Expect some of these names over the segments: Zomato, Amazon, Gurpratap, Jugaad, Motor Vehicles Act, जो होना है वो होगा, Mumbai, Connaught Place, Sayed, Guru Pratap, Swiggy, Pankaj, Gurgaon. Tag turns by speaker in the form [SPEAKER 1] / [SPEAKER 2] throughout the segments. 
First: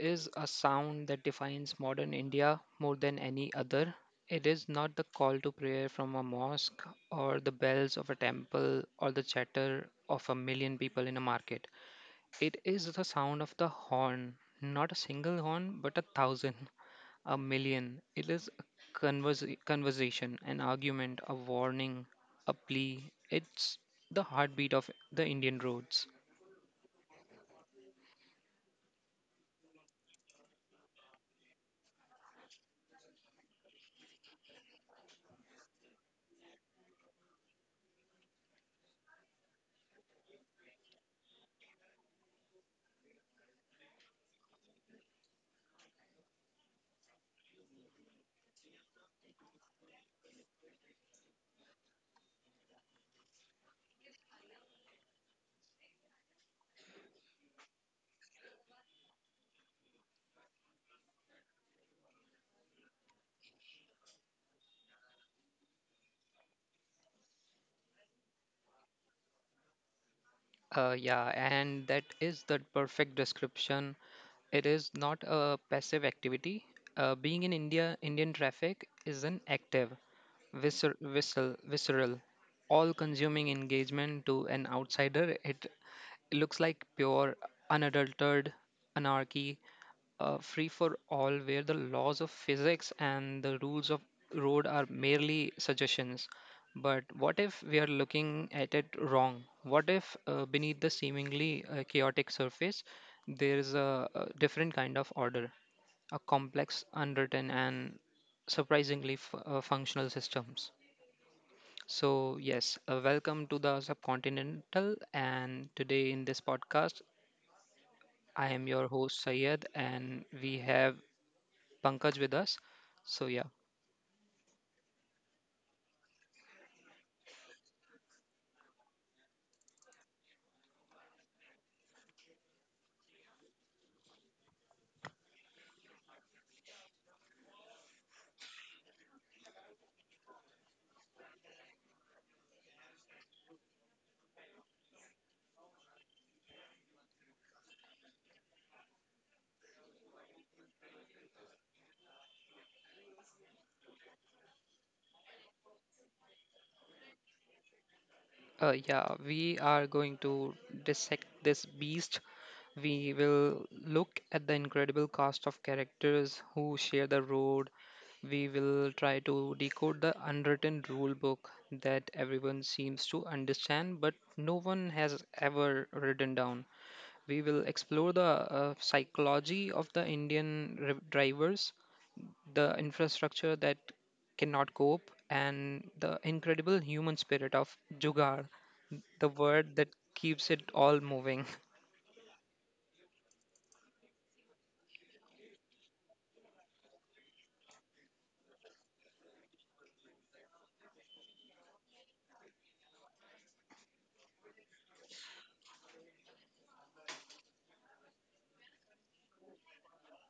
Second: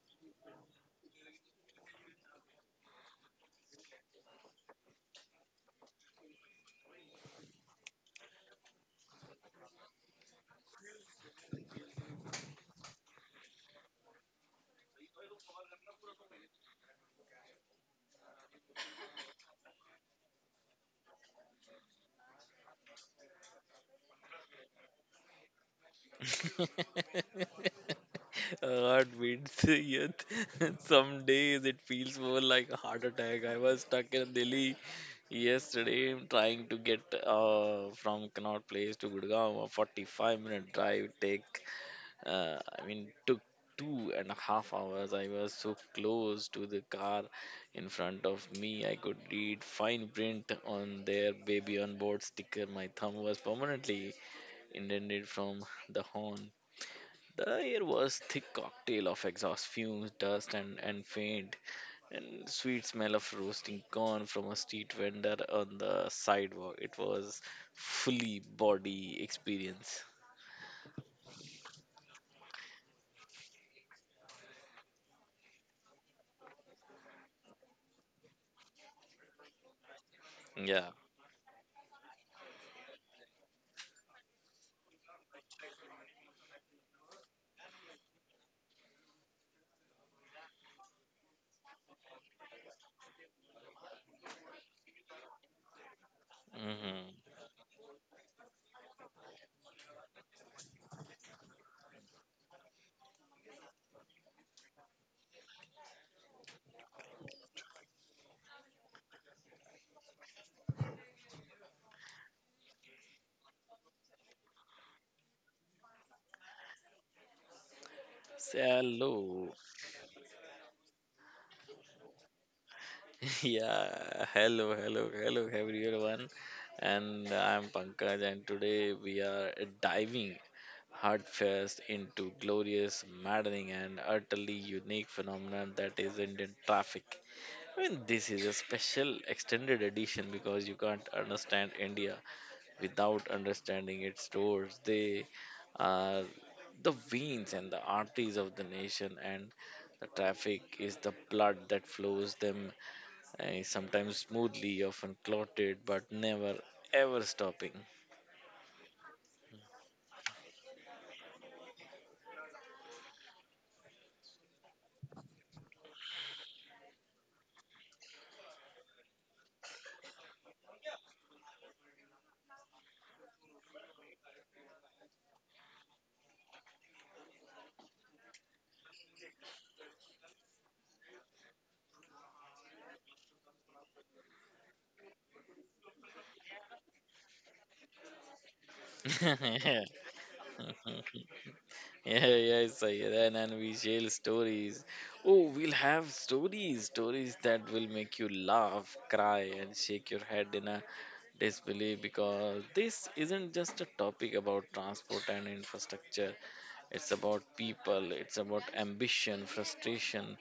[SPEAKER 1] is a sound that defines modern India more than any other. It is not the call to prayer from a mosque, or the bells of a temple, or the chatter of a million people in a market. It is the sound of the horn, not a single horn, but a thousand, a million. It is a conversation, an argument, a warning, a plea. It's the heartbeat of the Indian roads.
[SPEAKER 2] Heart beats. Yet some days it feels more like a heart attack. I was stuck in Delhi yesterday trying to get from Connaught Place to Gurgaon, a 45-minute minute drive take. I mean, took 2.5 hours. I was so close to the car in front of me. I could read fine print on their baby on board sticker. My thumb was permanently indented from the horn. The air was thick cocktail of exhaust fumes, dust, and faint and sweet smell of roasting corn from a street vendor on the sidewalk. It was fully body experience.
[SPEAKER 1] Yeah, and that is the perfect description. It is not a passive activity. Being in India, Indian traffic is an active,
[SPEAKER 2] Yeah.
[SPEAKER 1] visceral, all-consuming engagement to an outsider. It looks like pure, unadulterated anarchy, free for all, where the laws of physics and the rules of road are merely suggestions. But
[SPEAKER 2] Mm-hmm.
[SPEAKER 1] what if we are looking at it wrong? What if, beneath the seemingly chaotic surface, there is a different kind of order, a complex, unwritten, and surprisingly functional systems? So yes, welcome to the Subcontinental, and today in this podcast I
[SPEAKER 2] Say
[SPEAKER 1] am your host
[SPEAKER 2] hello.
[SPEAKER 1] Sayed, and we have Pankaj with us. So yeah,
[SPEAKER 2] Yeah. Hello, hello, hello, everyone. And I'm Pankaj, and today we are diving heartfast into glorious, maddening, and utterly unique phenomenon that is Indian traffic. I mean, this is a special extended edition because you can't understand India without understanding its stores. They are the veins and the arteries of the nation, and the traffic is the blood that flows them, sometimes smoothly, often clotted, but never ever stopping.
[SPEAKER 1] uh, yeah, we are going to dissect this beast. We will look at the incredible cast of characters who share the road. We will try to decode the unwritten rule book that everyone seems to understand but no one has ever written down. We will explore the psychology of the Indian drivers, the infrastructure that cannot cope, and the incredible human spirit of Jugaad, the word that keeps it all moving.
[SPEAKER 2] Yeah, yeah, Sayed, and we share stories. Oh, we'll have stories, stories that will make you laugh, cry, and shake your head in a disbelief because this isn't just a topic about transport and infrastructure. It's about people, it's about ambition, frustration,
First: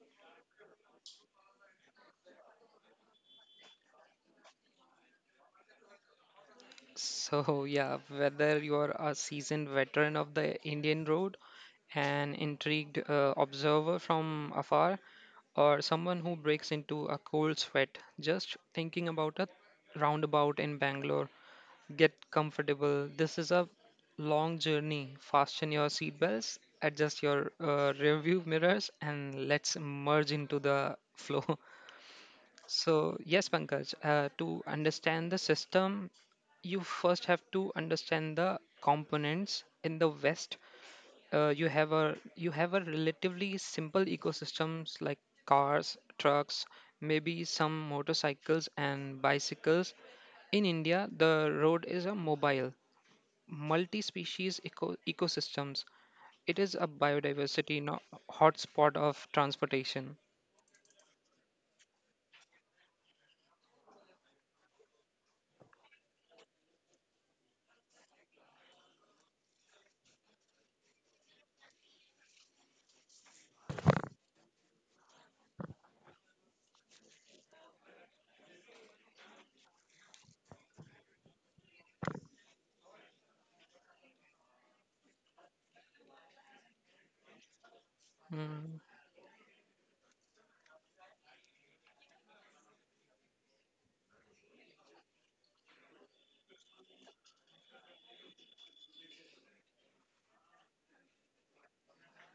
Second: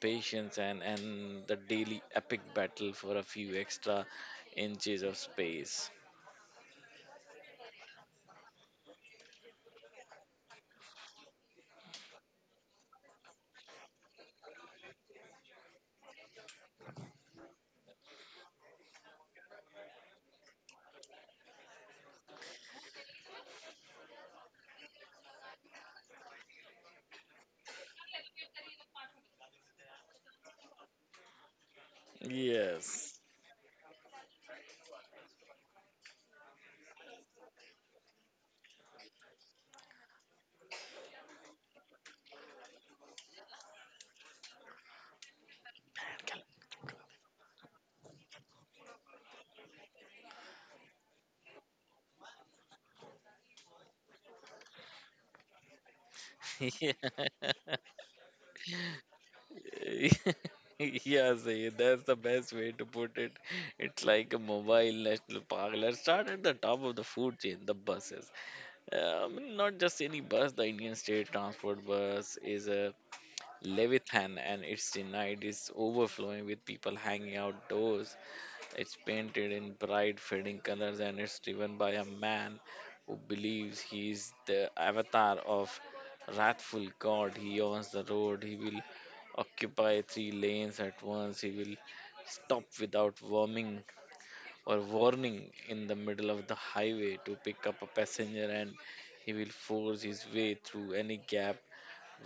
[SPEAKER 2] patience, and the daily epic battle for a few extra inches of space.
[SPEAKER 1] So, yeah, whether you're a seasoned veteran of the Indian road, an intrigued observer from afar, or someone who breaks into a cold sweat just thinking about a roundabout in Bangalore, get comfortable. This is a long journey. Fasten your seatbelts, adjust your rearview mirrors, and let's merge into the flow. So,
[SPEAKER 2] Yes.
[SPEAKER 1] yes, Pankaj, to understand the system, you first have to understand the components. In the West, you have a relatively simple ecosystems like cars, trucks, maybe some motorcycles and bicycles. In India, the road is a mobile, multi-species ecosystems. It is a biodiversity hotspot of transportation.
[SPEAKER 2] Yeah, see, that's the best way to put it. It's like a mobile national park. Let's start at the top of the food chain, the buses. Not just any bus. The Indian State Transport Bus is a Levithan and its night is overflowing with people hanging outdoors. It's painted in bright, fading colors and it's driven by a man who believes he is the avatar of wrathful god. He owns the road. He
[SPEAKER 1] Mm,
[SPEAKER 2] will occupy three lanes at once. He will stop without warming or warning in the middle of the highway to pick up a passenger and he will force his way through any gap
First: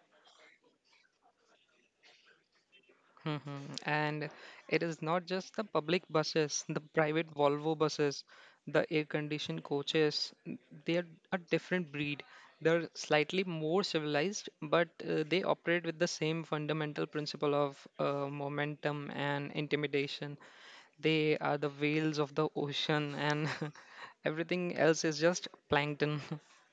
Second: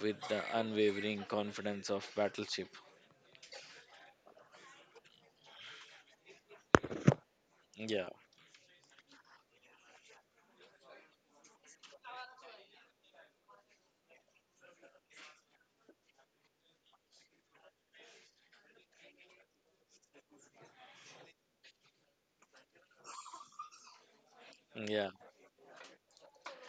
[SPEAKER 2] with the unwavering confidence of battleship.
[SPEAKER 1] mhm. And it is not just the public buses, the private Volvo
[SPEAKER 2] Yeah,
[SPEAKER 1] buses, the air-conditioned coaches. They are a different breed. They're slightly more civilized, but they operate with the same fundamental principle of momentum and intimidation. They are the whales of the ocean, and everything else
[SPEAKER 2] yeah,
[SPEAKER 1] is just plankton.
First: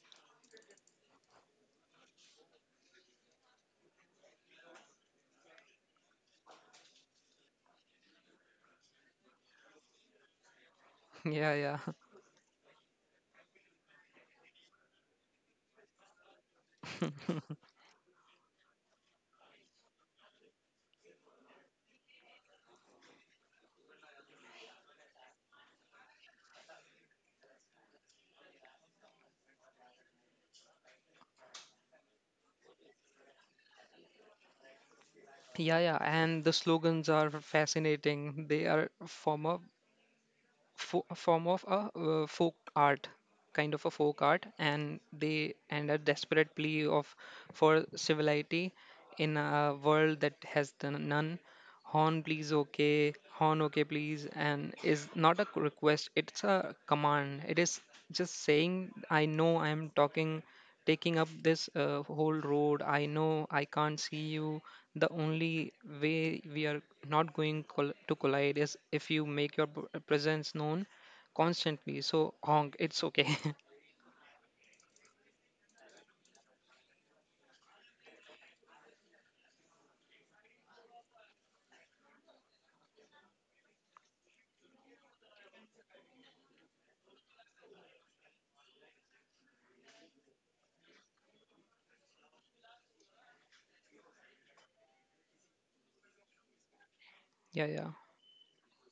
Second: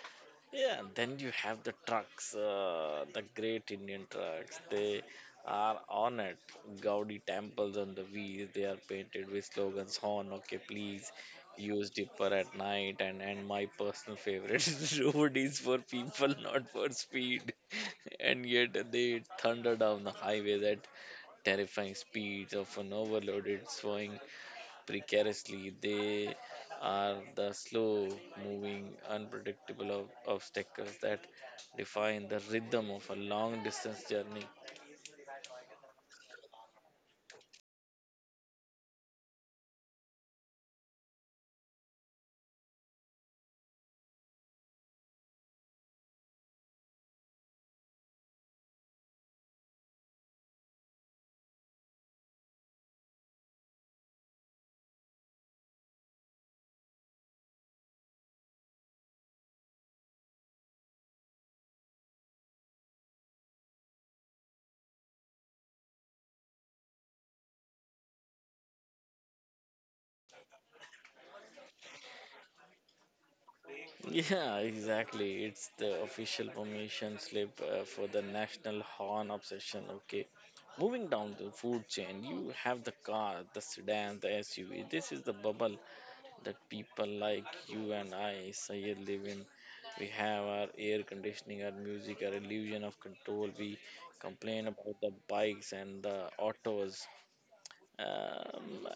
[SPEAKER 2] yeah. Then you have the trucks, the great Indian trucks. They are on it. Gaudi temples on the wheels. They are painted with slogans: "Horn, okay, please."
[SPEAKER 1] Yeah, yeah.
[SPEAKER 2] Use dipper at night, and my personal favorite road is for people, not for speed. And yet they thunder down the highways at terrifying speeds of an overloaded swaying precariously. They are the slow moving, unpredictable obstacles that define the rhythm of a long distance journey.
[SPEAKER 1] Yeah, yeah, and the slogans are fascinating. They are a form of a folk art, kind of a folk art, and they and a desperate plea of for civility in a world that has the none. Horn please, okay, horn okay please, and is not a request, it's a command. It is just saying I know I am talking taking up this whole road, I know I can't see you. The only way we are not going to collide is if you make your presence known constantly. So honk, it's okay.
[SPEAKER 2] Yeah, exactly. It's the official permission slip for the national horn obsession. Okay. Moving down the food chain, you have the car, the sedan, the SUV. This is the bubble that people like you and I, Sayed, live in. We have our air conditioning, our music, our illusion of control. We complain about the bikes and the autos.
[SPEAKER 1] Yeah, yeah.
[SPEAKER 2] Um,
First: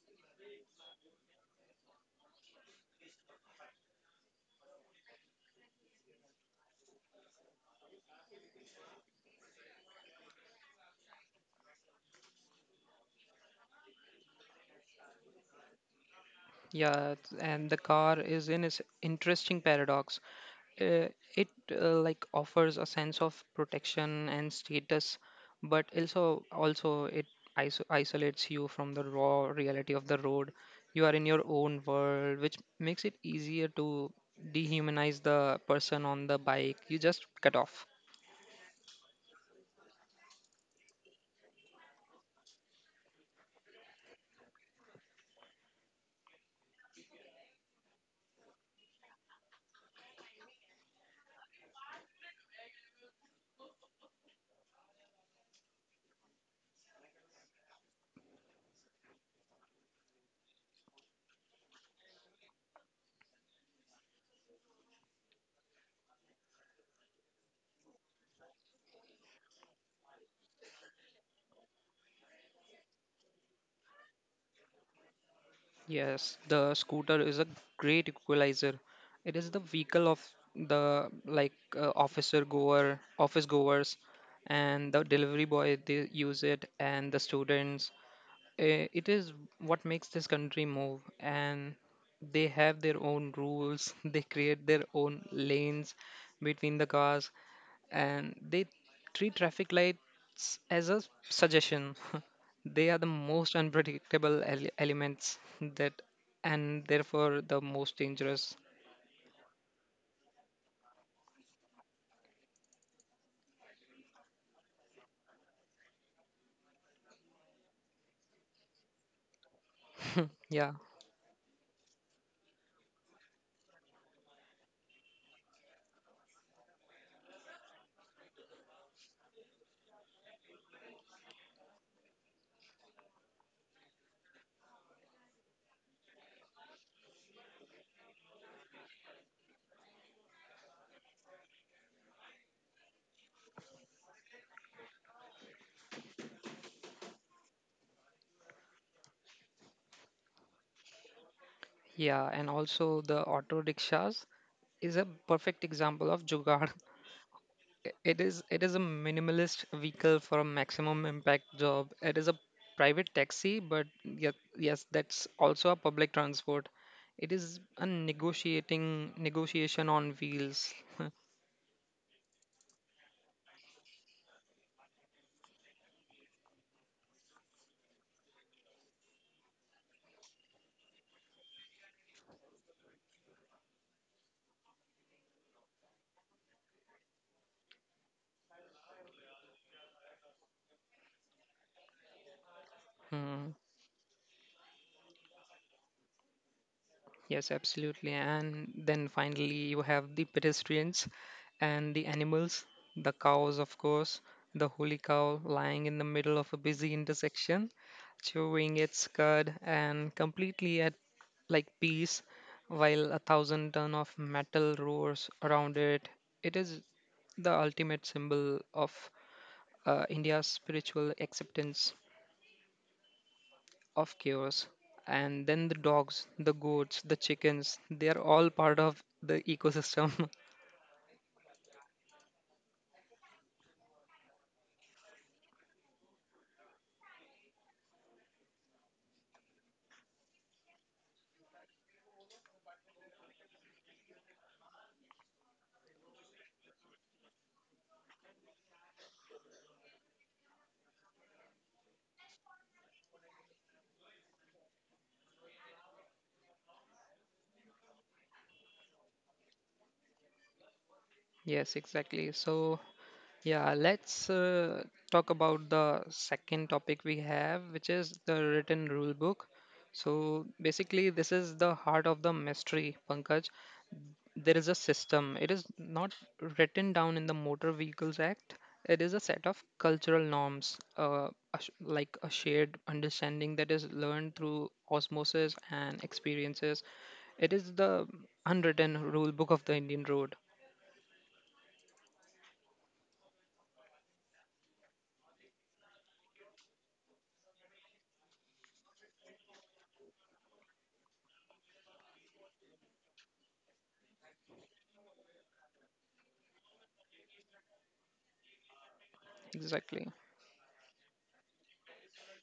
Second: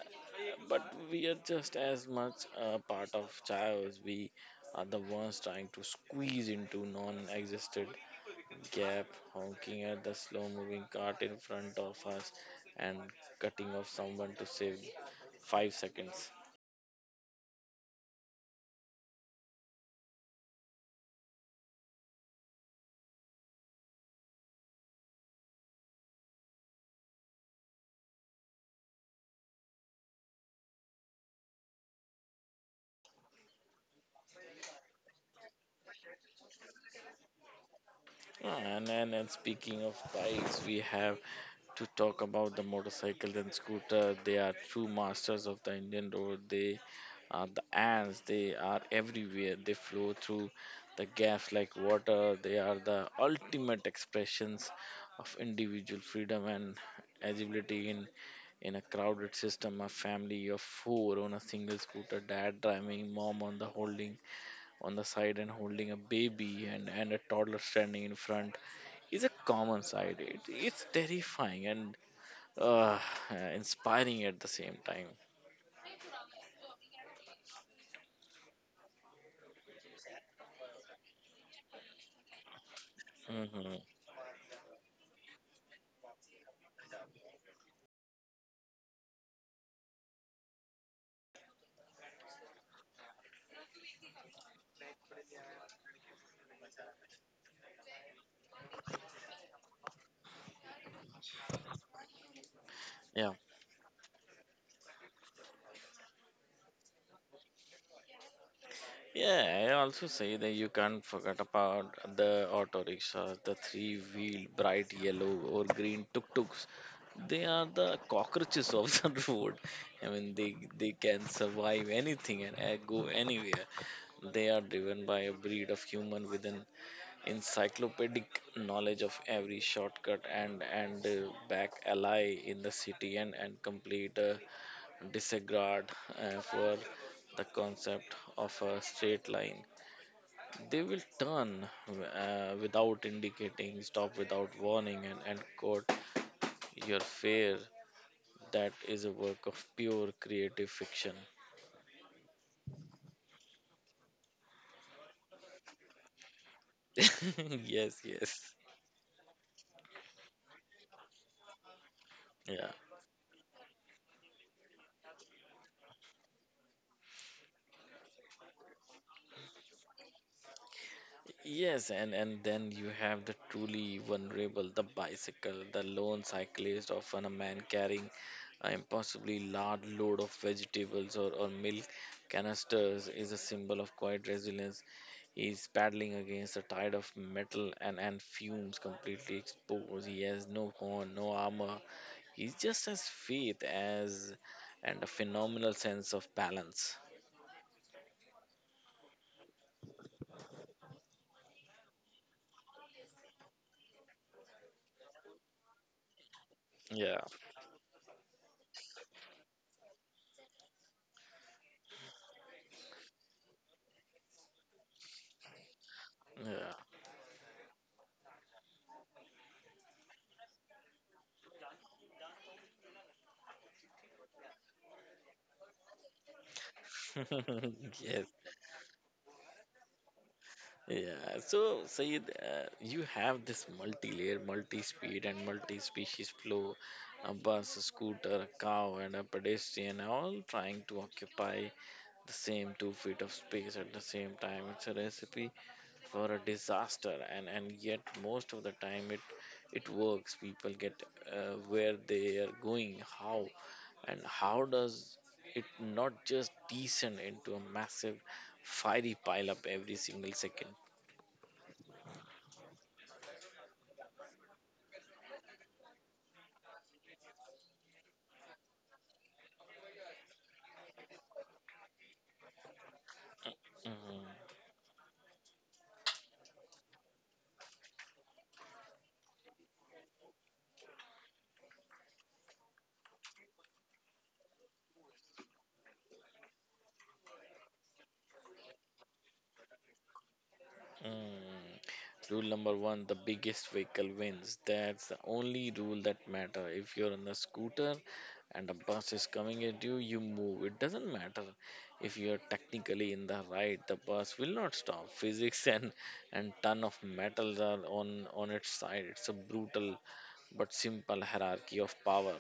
[SPEAKER 2] but we are just as much a part of chaos. We are the ones trying to squeeze into non existent gap, honking at the slow moving cart in front of us and cutting off someone to save 5 seconds.
[SPEAKER 1] Yeah, and the car is in its interesting paradox. Uh, it uh, like offers a sense of protection and status, but also it isolates you from the raw reality of the road. You are in your own world, which makes it easier to dehumanize the person on the bike you just cut off.
[SPEAKER 2] Yeah, and speaking of bikes, we have to talk about the motorcycle and scooter. They are true masters of the Indian road. They are the ants. They are everywhere. They flow through the gaps like water. They are the ultimate expressions of individual freedom and agility in a crowded system. A family of four on a single scooter. Dad driving, mom on the holding on the side and holding a baby and a toddler standing in front is a common side. It's terrifying and uh, inspiring at the same time.
[SPEAKER 1] Yes, the scooter is a great equalizer. It is the vehicle of the like, uh, office
[SPEAKER 2] Hmm.
[SPEAKER 1] goers and the delivery boy, they use it, and the students. It is what makes this country move, and they have their own rules. They create their own lanes between the cars, and they treat traffic lights as a suggestion. They are the
[SPEAKER 2] Yeah.
[SPEAKER 1] most unpredictable elements, that and therefore the most dangerous.
[SPEAKER 2] Yeah, I also say that you can't forget about the auto rickshaws, the three-wheel bright yellow or green tuk tuks. They are the cockroaches of the road. I mean, they
[SPEAKER 1] Yeah,
[SPEAKER 2] they can survive anything and go anywhere. They are driven by a breed of human with an encyclopedic knowledge of every shortcut and back alley in the city and complete disregard for the concept of a straight line. They will turn without indicating, stop without warning, and quote your fear that is a work of pure creative fiction.
[SPEAKER 1] yeah, and also the auto rickshaws is a perfect example of jugaad.
[SPEAKER 2] Yes,
[SPEAKER 1] It
[SPEAKER 2] yes.
[SPEAKER 1] is, it is a minimalist vehicle for a maximum impact job. It is a
[SPEAKER 2] Yeah.
[SPEAKER 1] private taxi, but yes, yes, that's also a public transport. It is a negotiating negotiation on wheels.
[SPEAKER 2] Yes, and then you have the truly vulnerable, the bicycle, the lone cyclist, often a man carrying an impossibly large load of vegetables or milk canisters is a symbol of quiet resilience. He's paddling against a tide of metal and fumes completely exposed. He has no horn, no armor. He's just as
[SPEAKER 1] Hmm.
[SPEAKER 2] faith as and a phenomenal sense of balance.
[SPEAKER 1] Yes, absolutely. And then finally, you have the pedestrians and the animals, the cows, of course, the holy cow lying in the middle of a busy
[SPEAKER 2] Yeah.
[SPEAKER 1] intersection, chewing its cud and completely at like peace, while a thousand ton of metal roars around it. It
[SPEAKER 2] Yeah.
[SPEAKER 1] is the ultimate symbol of India's spiritual acceptance of chaos. And then the dogs, the goats, the chickens, they are
[SPEAKER 2] Yes.
[SPEAKER 1] all part of the ecosystem.
[SPEAKER 2] Yeah, so Sayed, you have this multi-layer, multi-speed, and multi-species flow, a bus, a scooter, a cow, and a pedestrian all trying to occupy the same 2 feet of space at the same time. It's a recipe for a disaster, and yet most of the time it works. People get where they are going, and how does it not just descend into a massive fiery pile up every single second?
[SPEAKER 1] Yes, exactly. So, yeah, let's, talk about the second topic we have, which is the written rule book. So, basically, this is the heart of the mystery, Pankaj.
[SPEAKER 2] Mm,
[SPEAKER 1] There is a system. It is not written down in the Motor Vehicles Act. It is a set of cultural norms, like a shared understanding that is learned through osmosis and experiences. It is the unwritten rule book of the Indian road.
[SPEAKER 2] mm. Rule number one, the biggest vehicle wins. That's the only rule that matter. If you're on a scooter and a bus is coming at you, you move. It doesn't matter if you're technically in the right. The bus will not stop. Physics and ton of metals are on its side. It's a brutal
[SPEAKER 1] Exactly.
[SPEAKER 2] but simple hierarchy of power.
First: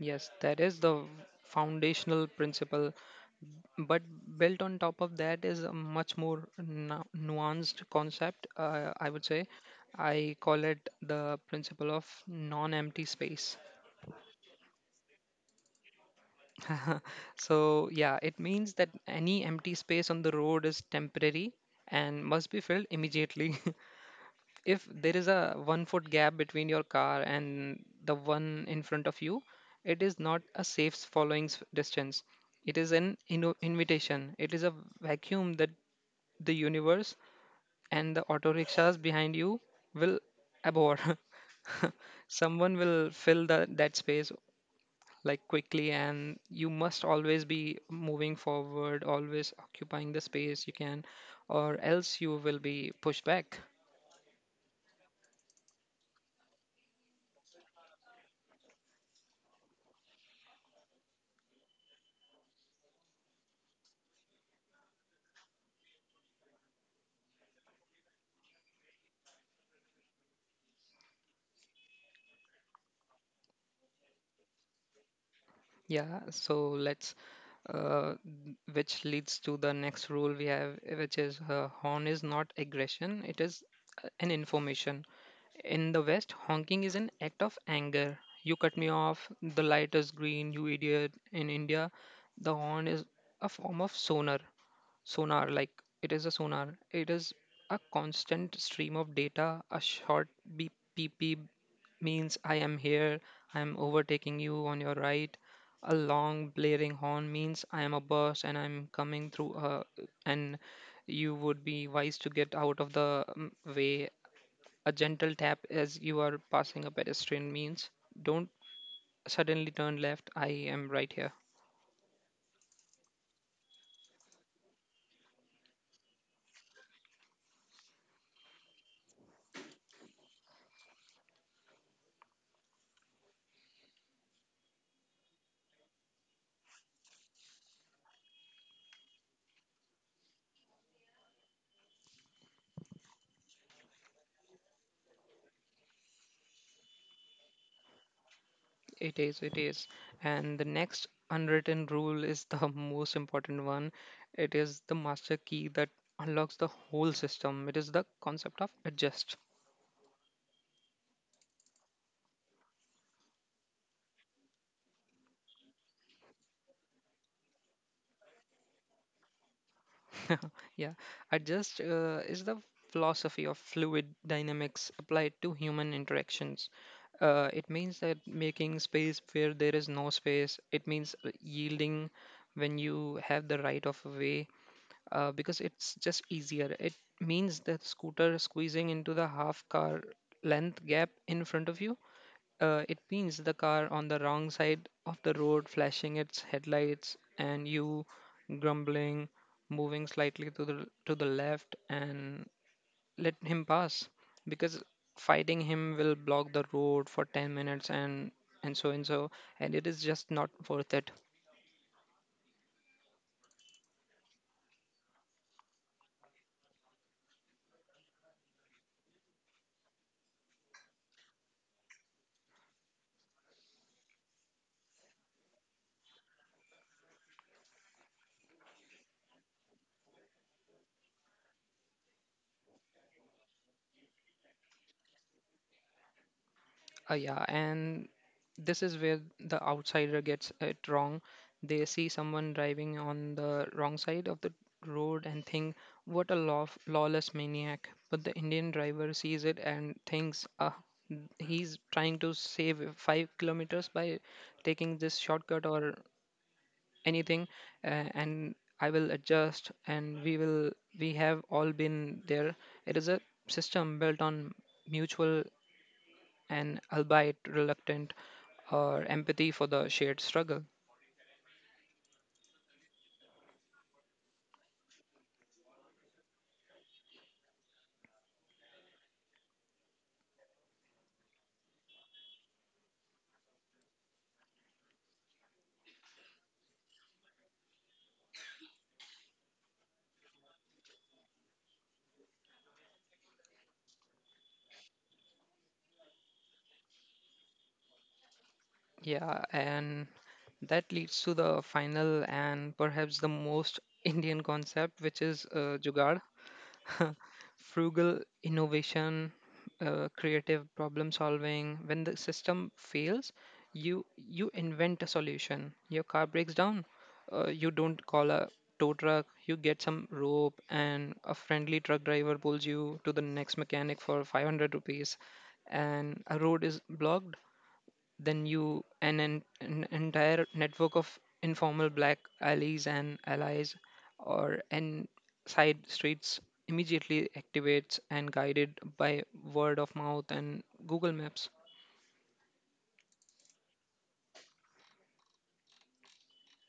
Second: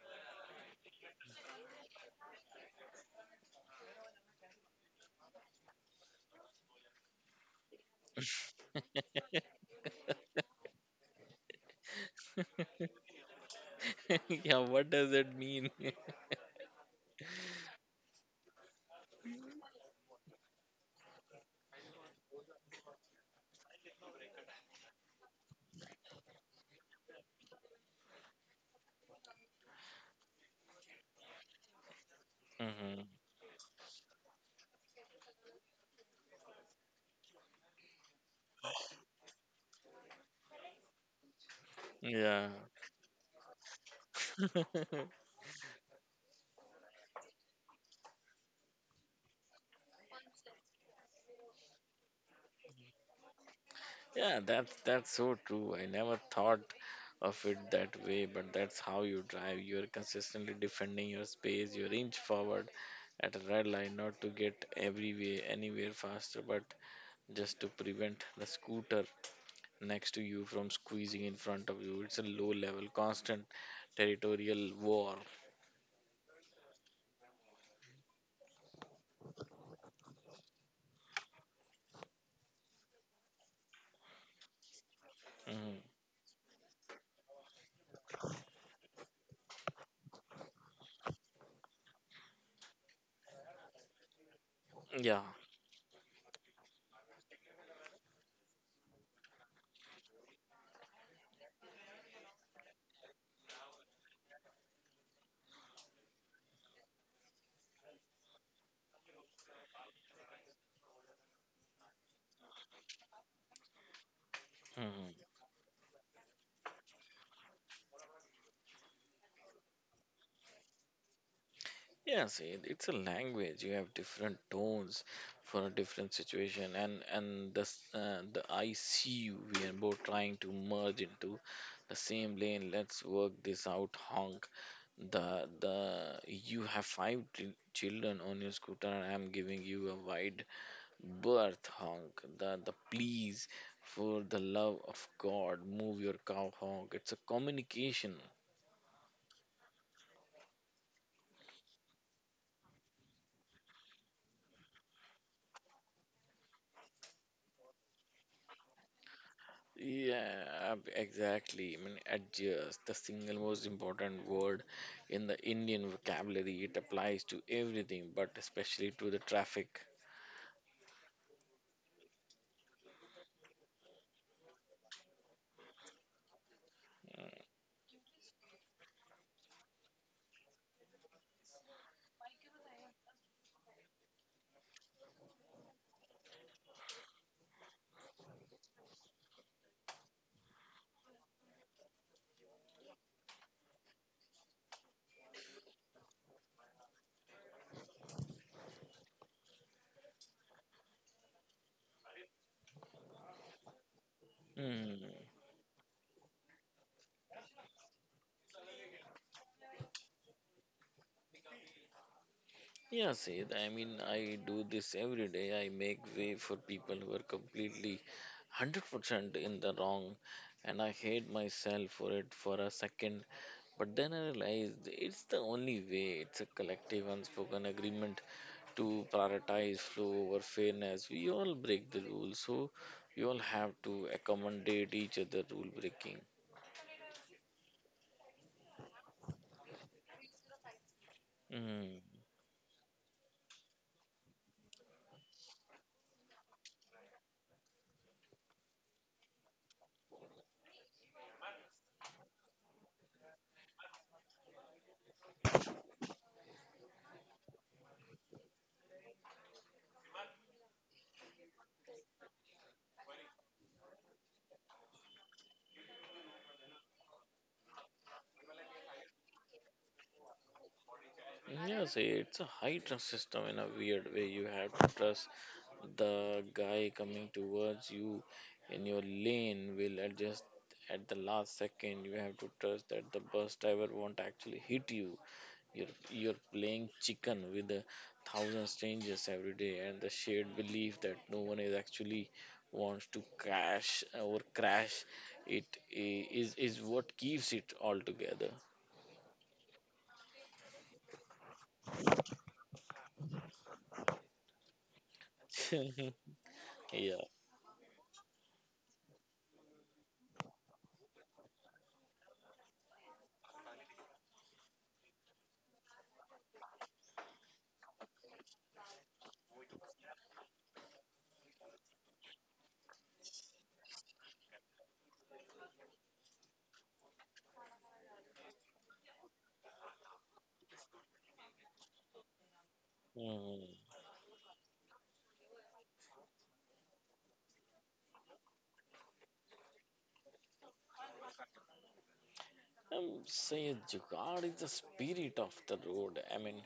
[SPEAKER 1] Yes, that is the foundational principle, but built on top of that is a much more nuanced concept. I would say I call it the principle of non-empty space.
[SPEAKER 2] Yeah, what does it mean?
[SPEAKER 1] So yeah, it means that any empty space on the road is temporary and must be filled immediately. If there is a 1 foot gap between your car and the one in front of you, it is not a safe following distance, it is
[SPEAKER 2] Hmm.
[SPEAKER 1] an invitation. It is a vacuum that the universe and the auto rickshaws behind you will abort.
[SPEAKER 2] Yeah.
[SPEAKER 1] Someone will fill that space like quickly, and you must always be moving forward, always occupying the space you can, or else you will be pushed back.
[SPEAKER 2] Yeah, that's so true. I never thought of it that way, but that's how you drive. You're consistently defending your space, you inch forward at a red line, not to get everywhere, anywhere faster, but just to prevent the scooter next to you from squeezing in front of you. It's a low level, constant territorial war.
[SPEAKER 1] Yeah, so let's, which leads to the next rule we have, which is, horn is not aggression, it is an information.
[SPEAKER 2] Mhm.
[SPEAKER 1] In the West, honking is an act of anger. You cut me off, the light is green, you idiot. In India, the horn is a form of sonar.
[SPEAKER 2] Yeah.
[SPEAKER 1] Sonar, like it is a sonar. It is a constant stream of data. A short beep, beep, beep means I am here, I am overtaking you on your right. A long blaring horn means I am a bus and I'm coming through, and you would be wise to get out of the way. A
[SPEAKER 2] Mhm.
[SPEAKER 1] gentle tap as you are passing a pedestrian means don't suddenly turn left, I am right here.
[SPEAKER 2] Yeah, see, it's a language. You have different tones for a different situation, and the I see you. We are both trying to merge into the same lane. Let's work this out, honk. The the you have five children on your scooter, and I'm giving you a wide birth, honk. The please, for the love of God, move your cow, honk. It's a communication.
[SPEAKER 1] It is, it is. And the next unwritten rule is the most important one. It is the master key that unlocks the whole system. It is the concept of adjust.
[SPEAKER 2] Yeah, exactly. I mean, adjust, the single most important word in the Indian vocabulary. It applies to everything, but especially to the traffic.
[SPEAKER 1] Yeah, adjust is the philosophy of fluid dynamics applied to human interactions. It means that making space where there is no space, it means yielding when you have the right of way, because it's just easier. It means that scooter squeezing into the half car length gap in front of you. It means the car on the wrong side of the road, flashing its headlights, and you grumbling, moving slightly to the left, and let him pass, because
[SPEAKER 2] Hmm.
[SPEAKER 1] fighting him will block the road for 10 minutes and so and so, and it is just not worth it.
[SPEAKER 2] Yeah, Sid, I mean, I do this every day. I make way for people who are completely 100% in the wrong, and I hate myself for it for a second. But then I realized it's the only way. It's a collective unspoken agreement to prioritize flow over fairness. We all break the rules, so we all have to accommodate each other rule breaking.
[SPEAKER 1] Yeah, and this is where the outsider gets it wrong. They
[SPEAKER 2] Hmm.
[SPEAKER 1] see someone driving on the wrong side of the road and think, what a lawless maniac. But the Indian driver sees it and thinks, ah, he's trying to save 5 kilometers by taking this shortcut or anything, and I will adjust and we have all been there. It is a system built on mutual and albeit reluctant or empathy for the shared struggle.
[SPEAKER 2] Yeah, see, it's a high trust system in a weird way. You have to trust the guy coming towards you in your lane will adjust at the last second. You have to trust that the bus driver won't actually hit you. You're playing chicken with a thousand strangers every day, and the shared belief that no one is actually wants to crash or crash it is what keeps it all together.
[SPEAKER 1] Yeah, and that leads to the final and perhaps the most Indian concept, which is jugaad,
[SPEAKER 2] Yeah.
[SPEAKER 1] frugal innovation, creative problem solving. When the system fails, you invent a solution. Your car breaks down, you don't call a tow truck. You get some rope, and a friendly truck driver pulls you to the next mechanic for 500 rupees. And a road is blocked, then you an entire network of informal black alleys and allies
[SPEAKER 2] Hmm.
[SPEAKER 1] or and side streets immediately activates and guided by word of mouth and Google Maps.
[SPEAKER 2] Say Jugaad is the spirit of the road. I mean,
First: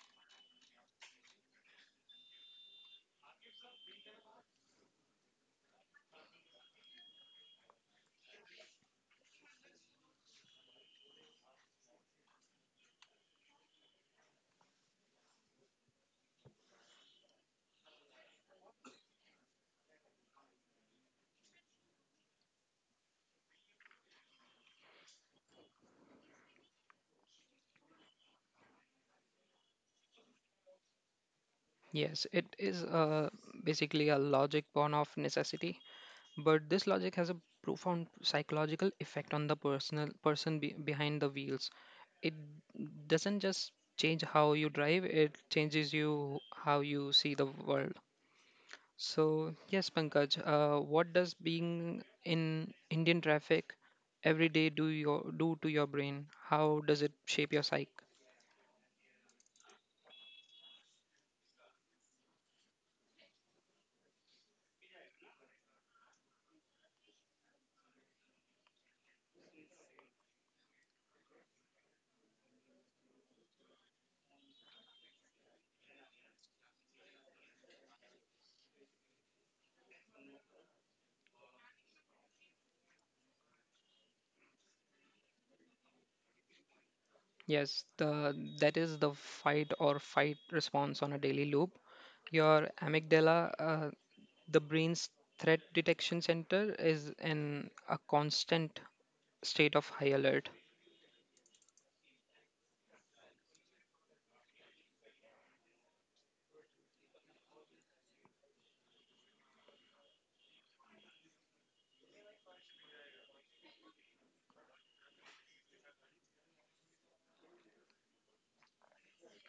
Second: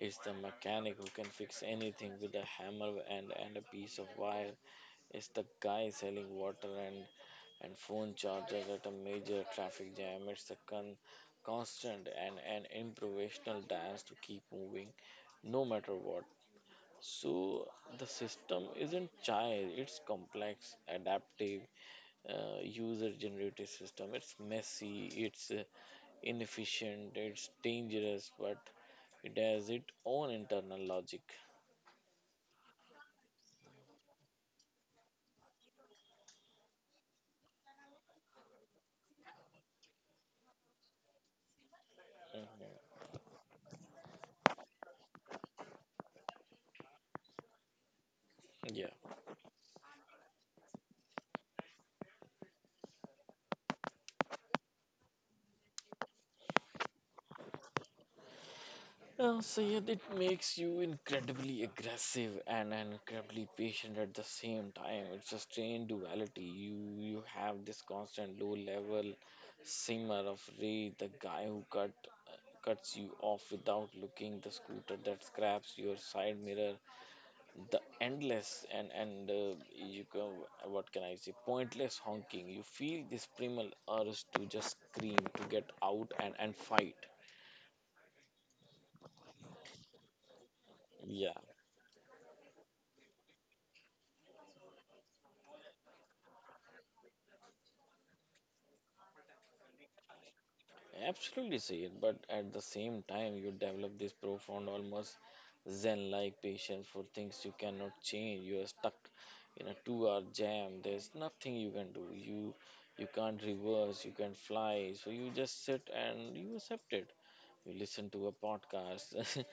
[SPEAKER 2] it's the mechanic who can fix anything with a hammer and a piece of wire. It's the guy selling water and phone chargers at a major traffic jam. It's the constant and improvisational dance to keep moving no matter what. So the system isn't child, it's complex, adaptive, user generated system. It's messy, it's inefficient, it's dangerous, but it has its own internal logic.
[SPEAKER 1] Yes, it is, basically a logic born of necessity, but this logic has a profound psychological effect on the person behind the wheels. It
[SPEAKER 2] Mhm.
[SPEAKER 1] doesn't just change how you drive, it changes you how you see the world.
[SPEAKER 2] Yeah.
[SPEAKER 1] So, yes, Pankaj, what does being in Indian traffic every day do to your brain? How does it shape your psyche?
[SPEAKER 2] So yeah, it makes you incredibly aggressive and incredibly patient at the same time. It's a strange duality. You have this constant low level simmer of rage, the guy who cuts you off without looking, the scooter that scraps your side mirror, the endless and you go what can I say pointless honking. You feel this primal urge to just scream to get out and fight.
[SPEAKER 1] Yes, the that is the fight or fight response on a
[SPEAKER 2] Yeah,
[SPEAKER 1] daily loop. Your amygdala, the brain's threat detection center, is in a constant state of high alert.
[SPEAKER 2] absolutely, say it, but at the same time you develop this profound almost zen like patience for things you cannot change. You are stuck in a 2-hour jam. There's nothing you can do. You can't reverse, you can't fly, so you just sit and you accept it. You listen to a podcast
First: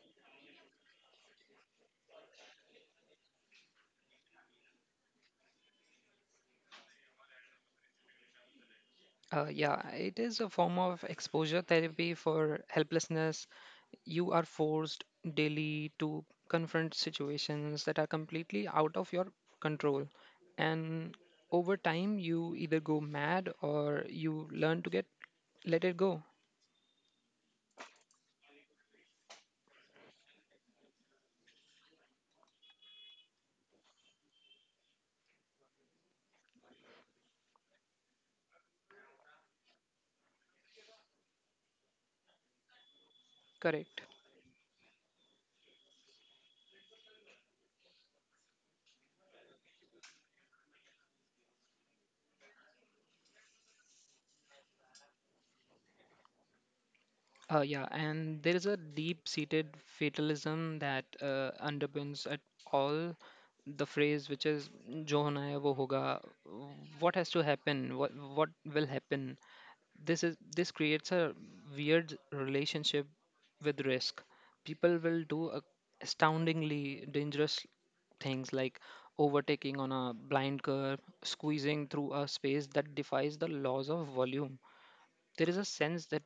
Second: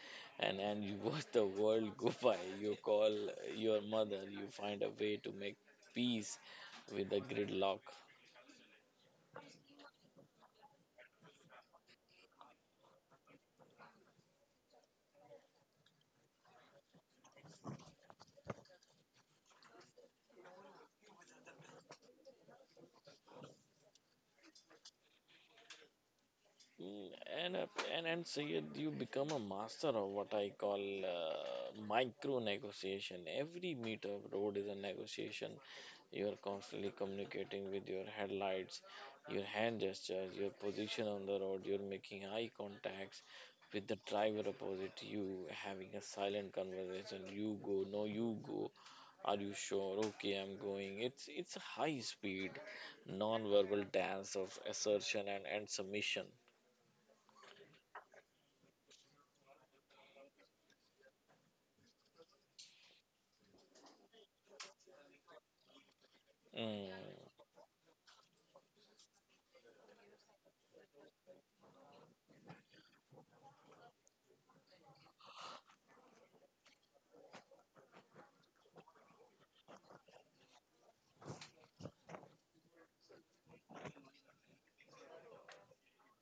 [SPEAKER 2] and you watch the world go by. You call your mother. You find a way to make peace with the gridlock.
[SPEAKER 1] Yeah, it is a form of exposure therapy for helplessness. You are forced daily to confront situations that are completely out of your control. And over time, you either go mad or you learn to get let it go.
[SPEAKER 2] Mm. And, uh, and Sayed, you become a master of what I call micro negotiation. Every meter of road is a negotiation. You are constantly communicating with your headlights, your hand gestures, your position on the road. You're making eye contacts with
[SPEAKER 1] Correct.
[SPEAKER 2] the driver opposite you, having a silent conversation. You go, no, you go. Are you sure? Okay, I'm going. It's a high speed, non-verbal dance of assertion and submission.
[SPEAKER 1] Yeah, and there is a deep-seated fatalism that underpins at all the phrase, which is "जो होना है वो होगा."
[SPEAKER 2] Mm,
[SPEAKER 1] What has to happen? What will happen? This is this creates a weird relationship with risk. People will do astoundingly dangerous things, like overtaking on a blind curve, squeezing through a space that defies the laws of volume. There is a sense that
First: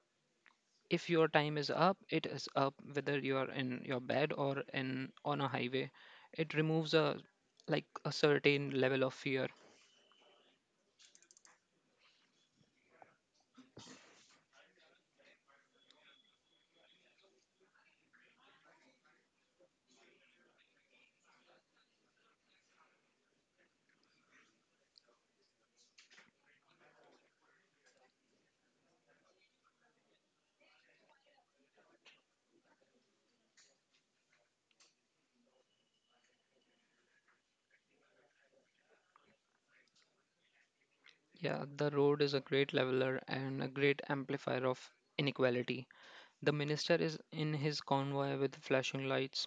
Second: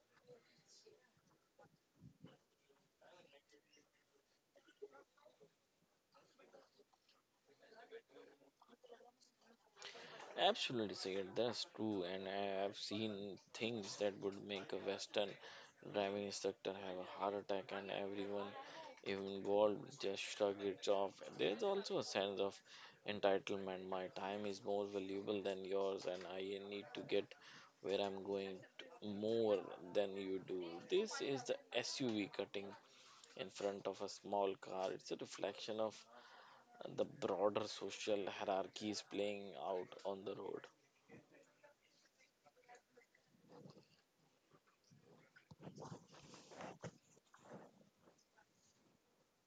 [SPEAKER 1] if your time is up, it is up, whether you are in your bed or in on a highway. It removes a like a certain level of fear.
[SPEAKER 2] absolutely, Sayed. That's true. And I've seen things that would make a Western driving instructor have a heart attack, and everyone involved just shrugged it off. There's also a sense of entitlement. My time is more valuable than yours, and I need to get where I'm going to more than you do. This is the SUV cutting in front of a small car. It's a reflection of the broader social hierarchy is playing out on the road.
[SPEAKER 1] Yeah, the road is a great leveler and a great amplifier of inequality. The minister is in his convoy with flashing lights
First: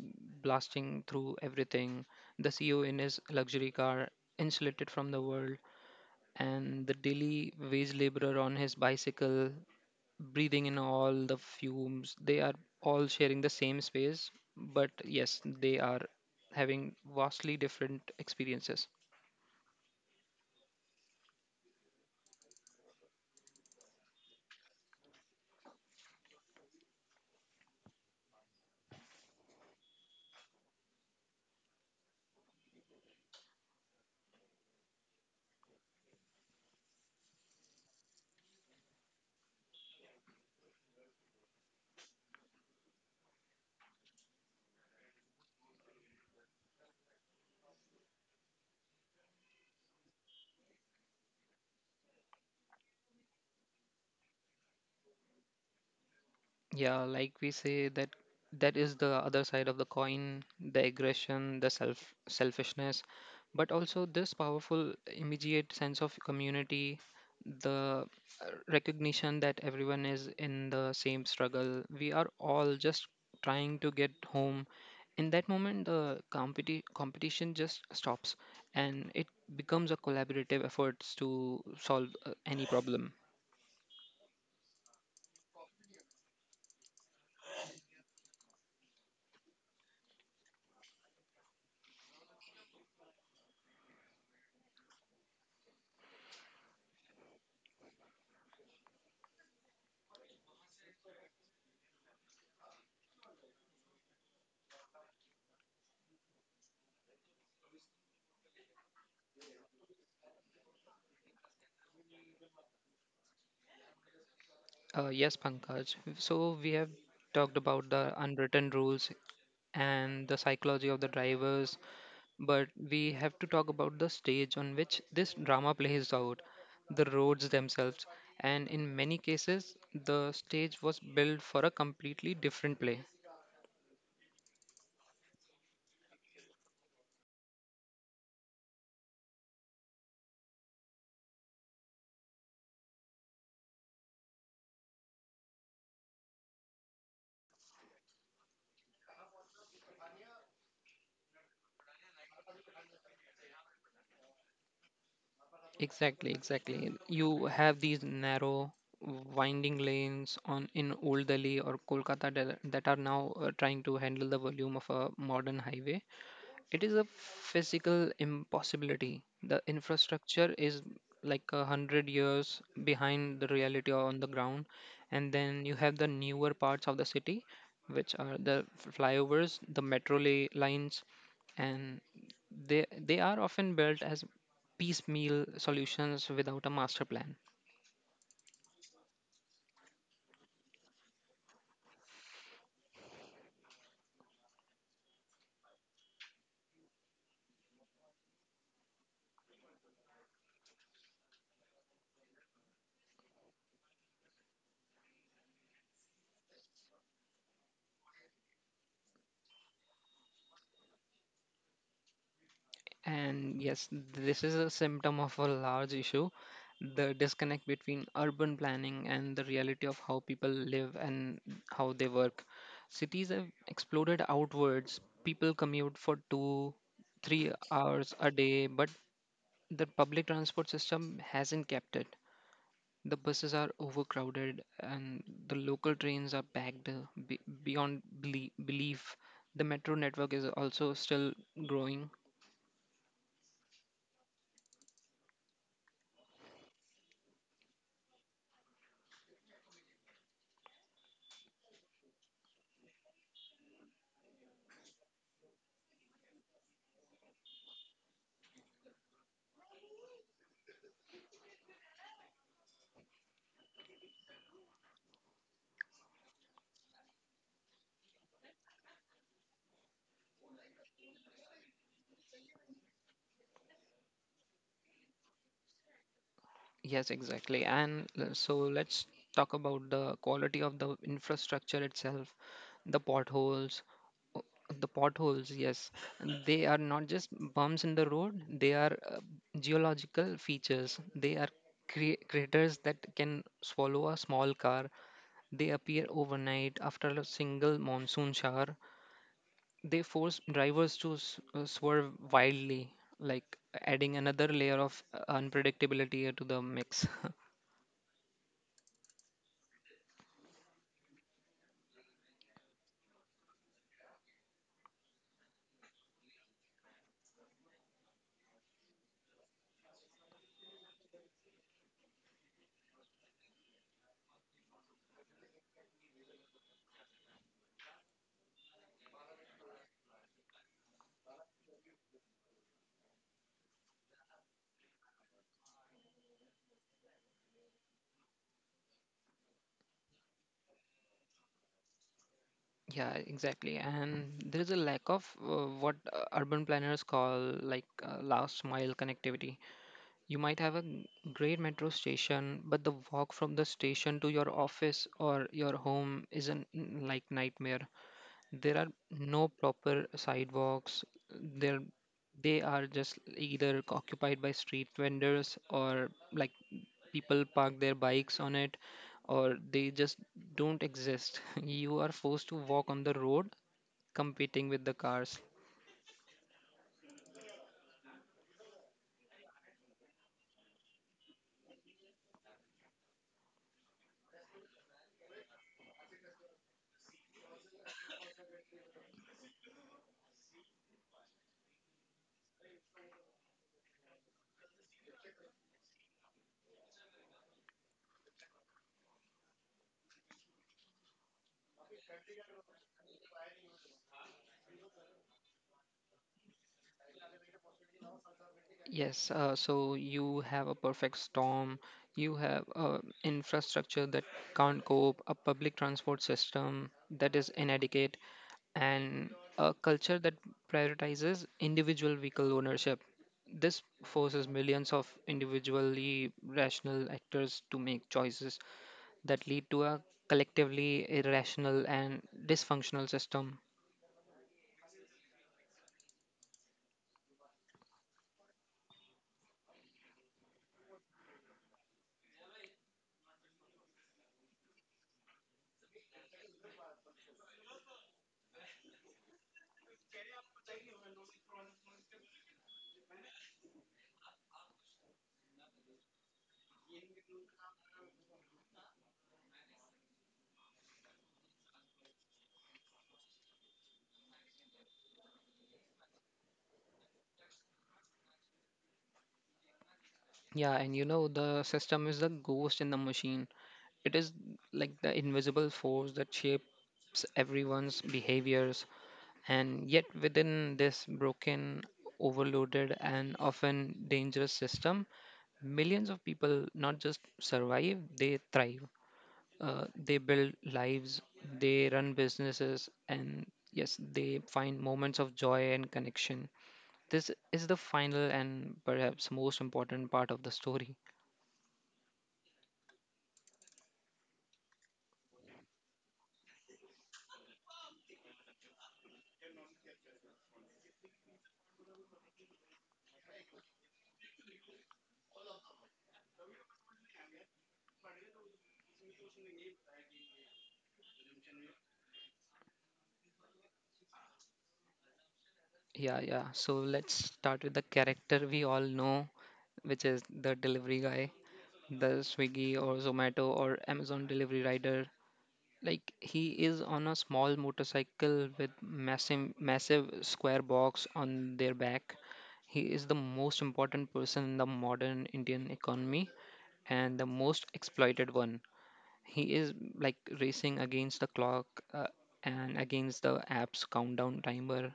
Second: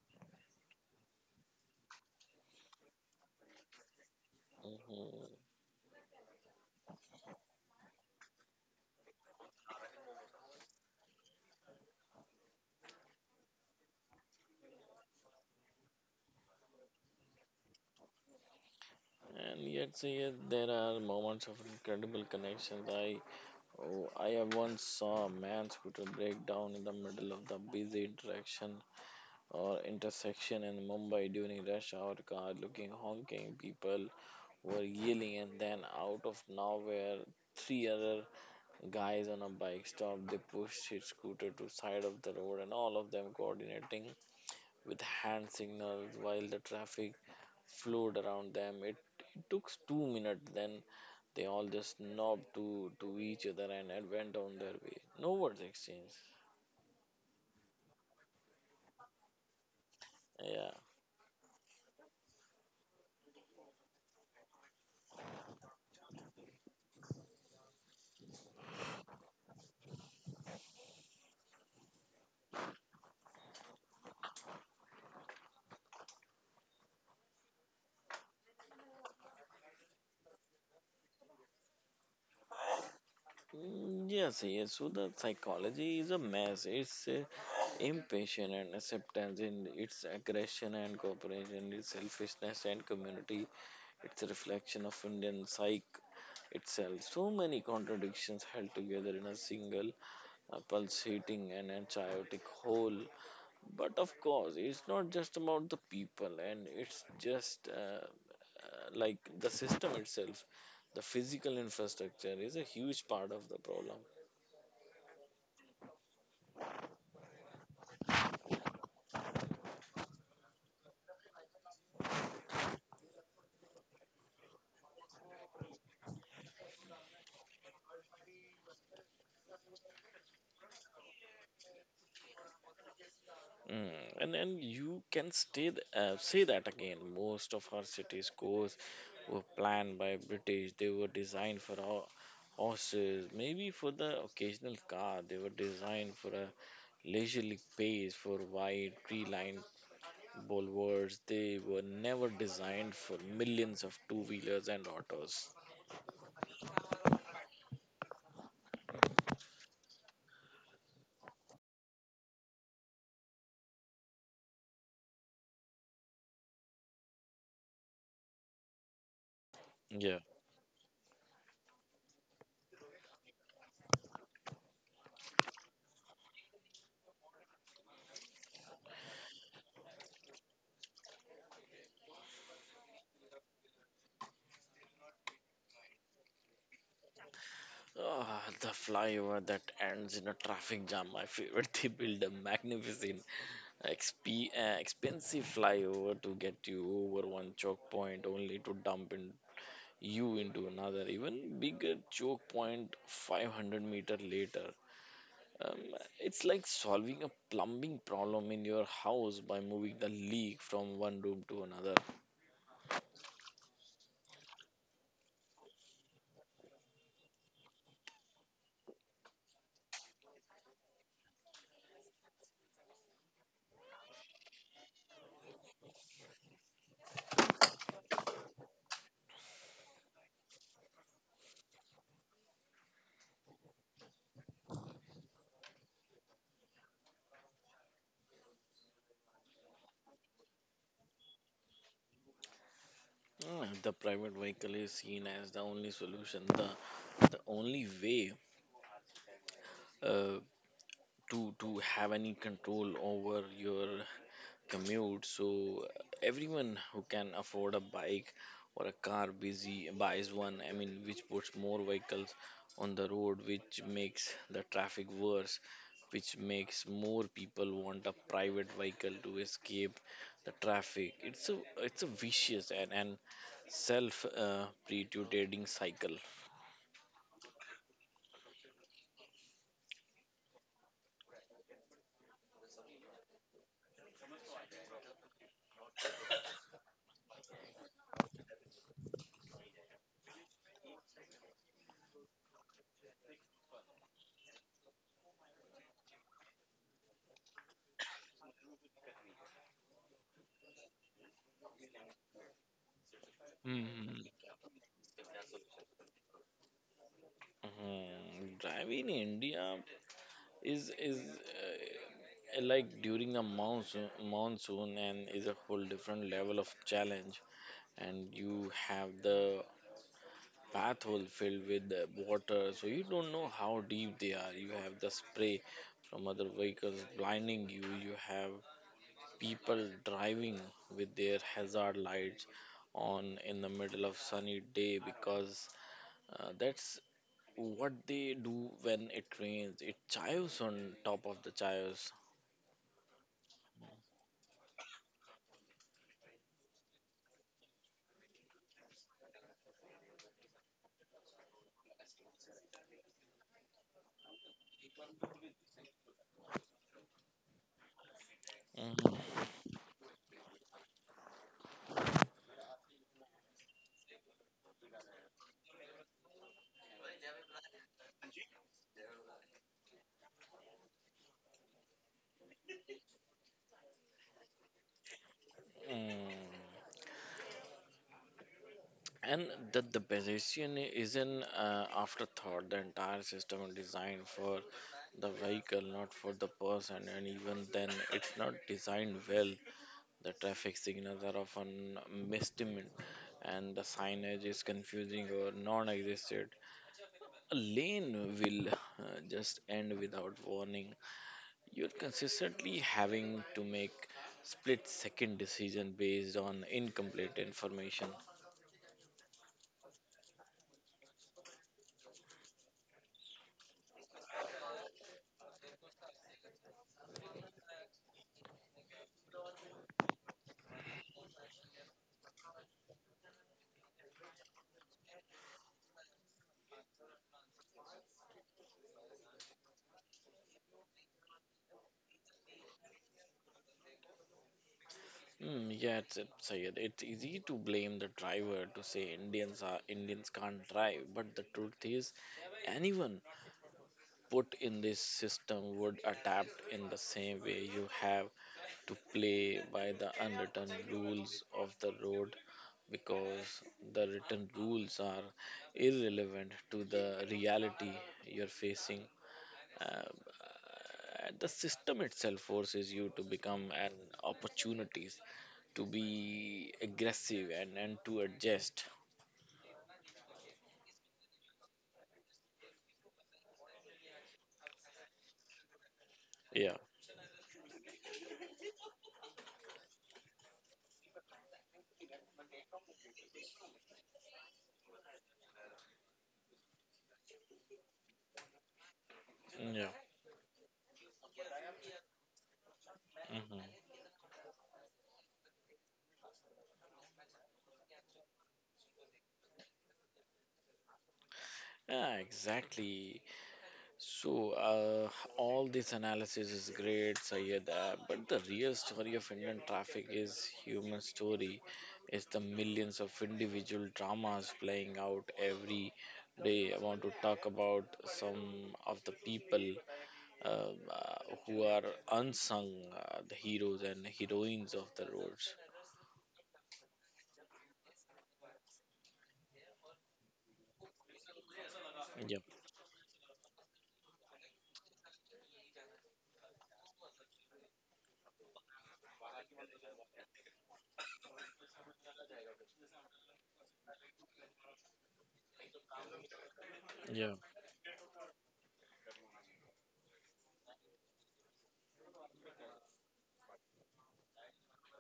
[SPEAKER 1] blasting through everything, the CEO in his luxury car, insulated from the
[SPEAKER 2] Mhm.
[SPEAKER 1] world, and the daily wage laborer on his bicycle, breathing in all the fumes. They are all sharing the same space, but yes, they are having vastly different experiences.
[SPEAKER 2] And yet, yet there are moments of incredible connections. I have once saw a man's scooter break down in the middle of the busy interaction or intersection in Mumbai during rush hour. Car looking honking, people were yelling, and then out of nowhere, three other guys on a bike stopped. They pushed his scooter to side of the road, and all of them coordinating with hand signals while the traffic flowed around them. It took 2 minutes, then they all just nodded to each other and went on their way. No words exchanged.
[SPEAKER 1] Yeah, like we say, that that is the other side of the coin,
[SPEAKER 2] Yeah.
[SPEAKER 1] the aggression, the selfishness, but also this powerful, immediate sense of community, the uh, recognition that everyone is in the same struggle. We are all just trying to get home. In that moment, the competition just stops, and it becomes a collaborative efforts to solve any problem.
[SPEAKER 2] Mm, yes, yes. So the psychology is a mess. It's impatience and acceptance, and it's aggression and cooperation, it's selfishness and community. It's a reflection of Indian psyche itself. So many contradictions held together in a single a pulsating and a chaotic whole. But of course, it's not just about the people, and it's just like the system itself. The physical infrastructure is a huge part of the problem.
[SPEAKER 1] Yes, Pankaj. So we have talked about the unwritten rules and the psychology of the drivers, but we have to talk about the stage on which this drama plays out, the roads themselves. And in many cases, the stage was built for a completely different play.
[SPEAKER 2] Mm, and you can stay say that again. Most of our cities' course were planned by British. They were designed for horses, maybe for the occasional car. They were designed for a leisurely pace for wide tree-lined Bulwarks, they were never designed for millions of two wheelers and autos.
[SPEAKER 1] Exactly, exactly. You have these narrow, winding lanes on in Old Delhi or Kolkata that are now trying to handle the volume of a modern highway. It is a physical impossibility. The
[SPEAKER 2] Yeah.
[SPEAKER 1] infrastructure is like 100 years behind the reality on the ground, and then you have the newer parts of the city, which are the flyovers, the metro lines, and they are often built as piecemeal solutions without a master plan.
[SPEAKER 2] Ah, the flyover that ends in a traffic jam, my favorite. They build a magnificent, expensive flyover to get you over one choke point, only to dump in you into another, even bigger choke point 500 meter later. Um, it's like solving a plumbing problem in your house by moving the leak from one room to another.
[SPEAKER 1] And yes, this is a symptom of a large issue, the disconnect between urban planning and the reality of how people live and how they work. Cities have exploded outwards. People commute for 2, 3 hours a day, but the public transport system hasn't kept it. The buses are overcrowded and the local trains are packed beyond belief. The metro network is also still growing.
[SPEAKER 2] Mm, the private vehicle is seen as the only solution, the only way uh, to have any control over your commute, so everyone who can afford a bike or a car busy buys one. I mean, which puts more vehicles on the road, which makes the traffic worse, which makes more people want a private vehicle to escape the traffic. It's a vicious and self perpetuating cycle.
[SPEAKER 1] Yes, exactly. And so let's talk about the quality of the infrastructure itself, the potholes. o- The potholes, yes, they are not just bumps in the road, they are geological features. They are craters that can swallow a small car. They appear overnight after a single monsoon shower. They force drivers to swerve wildly, like adding
[SPEAKER 2] Hmm.
[SPEAKER 1] another layer of unpredictability to the mix.
[SPEAKER 2] Mhm. Driving in India is like during the monsoon and is a whole different level of challenge, and you have the path hole filled with the water, so you don't know how deep they are. You have the spray from other vehicles blinding you. You have people driving with their hazard lights on in the middle of sunny day, because that's what they do when it rains. It chives on top of the chives.
[SPEAKER 1] Yeah, exactly. And there is a lack of what urban planners call, like, last mile connectivity. You might have a great metro station, but the walk from the station to your office or your home is an like nightmare. There are
[SPEAKER 2] Mhm.
[SPEAKER 1] no proper sidewalks. There they are just either occupied by street vendors, or like people park their bikes on it, or they just don't exist. You are forced to walk on the road, competing with the cars.
[SPEAKER 2] Mm. And that the position is an afterthought. The entire system is designed for the vehicle, not for the person. And even then, it's not designed well. The traffic signals are often misdemeaned, and the signage is confusing or non-existent. A lane will just end without warning. You're consistently having to make split-second decision based on incomplete information.
[SPEAKER 1] Yes, so you have a perfect storm. You have infrastructure that can't cope, a public transport system that is inadequate, and a culture that prioritizes individual vehicle ownership. This forces millions of individually rational actors to make choices that lead to a collectively irrational and dysfunctional system.
[SPEAKER 2] Mm, yeah, it's easy to blame the driver to say Indians are Indians can't drive, but the truth is, anyone put in this system would adapt in the same way. You have to play by the unwritten rules of the road because the written rules are irrelevant to the reality you're facing. The system itself forces you to become an opportunities to be aggressive and to adjust.
[SPEAKER 1] Yeah, and the system is the ghost in the machine. It is like the invisible force that
[SPEAKER 2] Yeah.
[SPEAKER 1] shapes everyone's behaviors, and yet within this broken, overloaded, and often dangerous system, millions of people not just survive, they thrive.
[SPEAKER 2] Yeah.
[SPEAKER 1] They build lives, they run businesses, and
[SPEAKER 2] Hmm.
[SPEAKER 1] yes, they find moments of joy and connection. This is the final and perhaps most important part of the story.
[SPEAKER 2] Yeah, exactly. So uh, all this analysis is great, Sayed, but the real story of Indian traffic is human story. It's the millions of individual dramas playing out every day. I want to talk about some of the people who are unsung, the heroes and heroines of the roads.
[SPEAKER 1] Yeah, yeah. So let's start with the character we all know, which is the delivery guy, the
[SPEAKER 2] Yep.
[SPEAKER 1] Swiggy or Zomato or Amazon delivery rider. Like he is on a small motorcycle with massive, massive square box on their back. He is the most important person in the modern Indian economy and the
[SPEAKER 2] Yeah.
[SPEAKER 1] most exploited one. He is like racing against the clock, uh, and against the app's countdown timer,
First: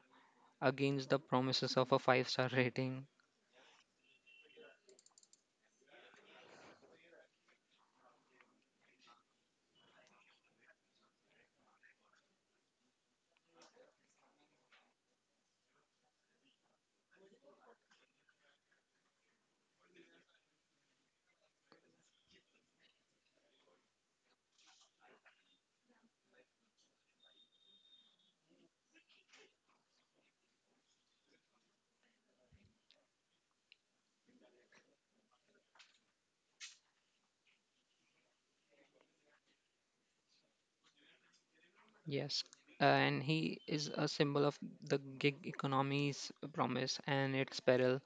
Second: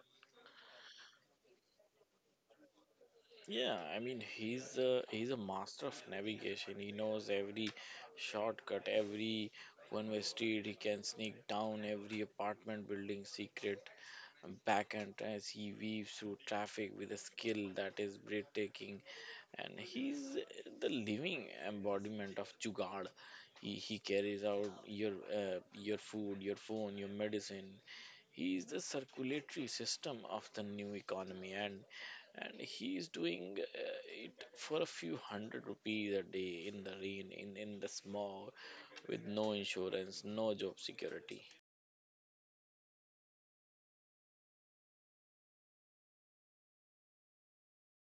[SPEAKER 1] against the promises of a five-star rating.
[SPEAKER 2] Yeah, I mean he's a master of navigation. He knows every shortcut, every one-way street. He can sneak down every apartment building secret backhand as he weaves through traffic with a skill that is breathtaking. And he's the living embodiment of Jugad. He carries out your food, your phone, your medicine. He is the circulatory system of the new economy, and he is doing it for a few hundred rupees a day in the rain, in the smog, with no insurance, no job security.
[SPEAKER 1] Yes. And he is a symbol of the gig economy's promise and its peril.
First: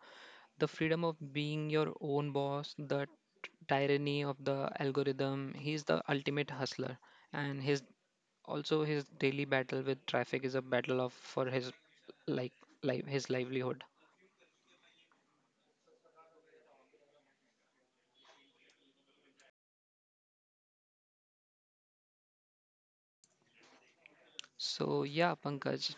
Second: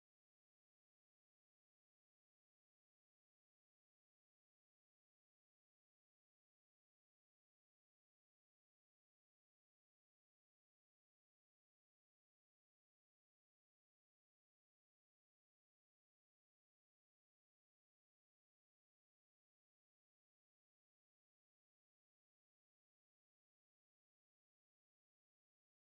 [SPEAKER 1] The freedom of being your own boss, the tyranny of the algorithm. He's the ultimate hustler. And his also his daily battle with traffic is a battle of for his, like, life, his livelihood. So yeah, Pankaj,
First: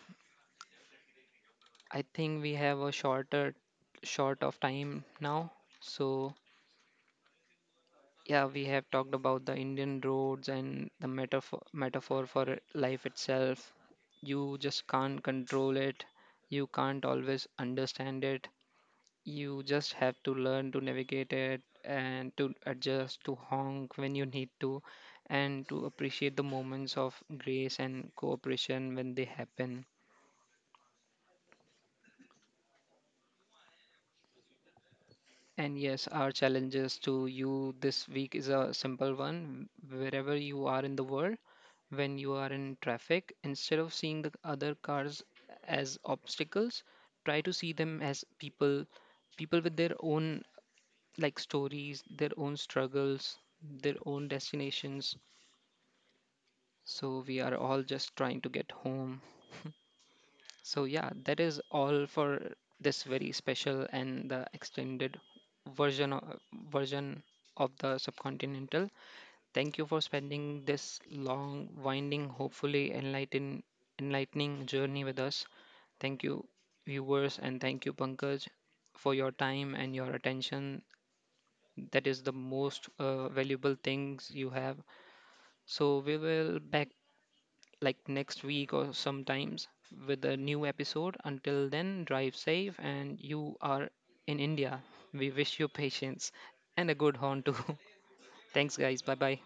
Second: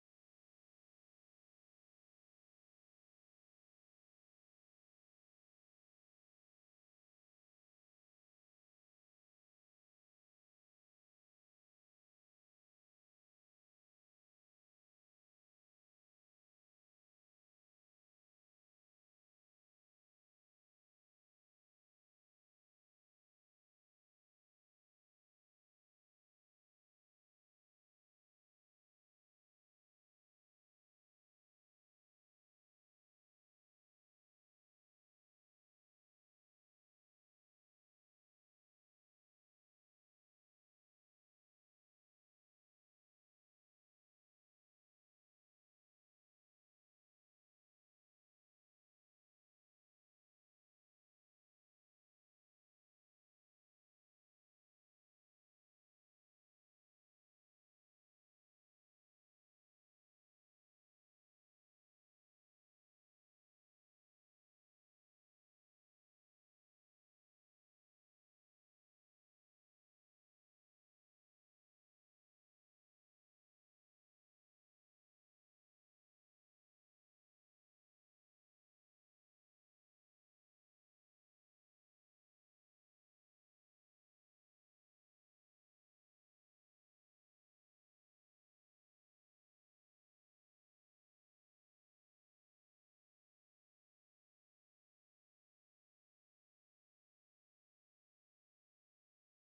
[SPEAKER 1] I think we have a short of time now. So, yeah, we have talked about the Indian roads and the metaphor for life itself. You just can't control it. You can't always understand it. You just have to learn to navigate it and to adjust, to honk when you need to, and to appreciate the moments of grace and cooperation when they happen. And yes, our challenges to you this week is a simple one. Wherever you are in the world, when you are in traffic, instead of seeing the other cars as obstacles, try to see them as people, people with their own, like, stories, their own struggles, their own destinations. So we are all just trying to get home. So, yeah, that is all for this very special and the extended version of, version of the subcontinental. Thank you for spending this long, winding, hopefully enlightening journey with us. Thank you, viewers, and thank you, Pankaj, for your time and your attention. That is the most valuable things you have. So, we will back like next week or sometimes with a new episode. Until then, drive safe, and you are in India. We wish you patience and a good horn too. Thanks, guys. Bye bye.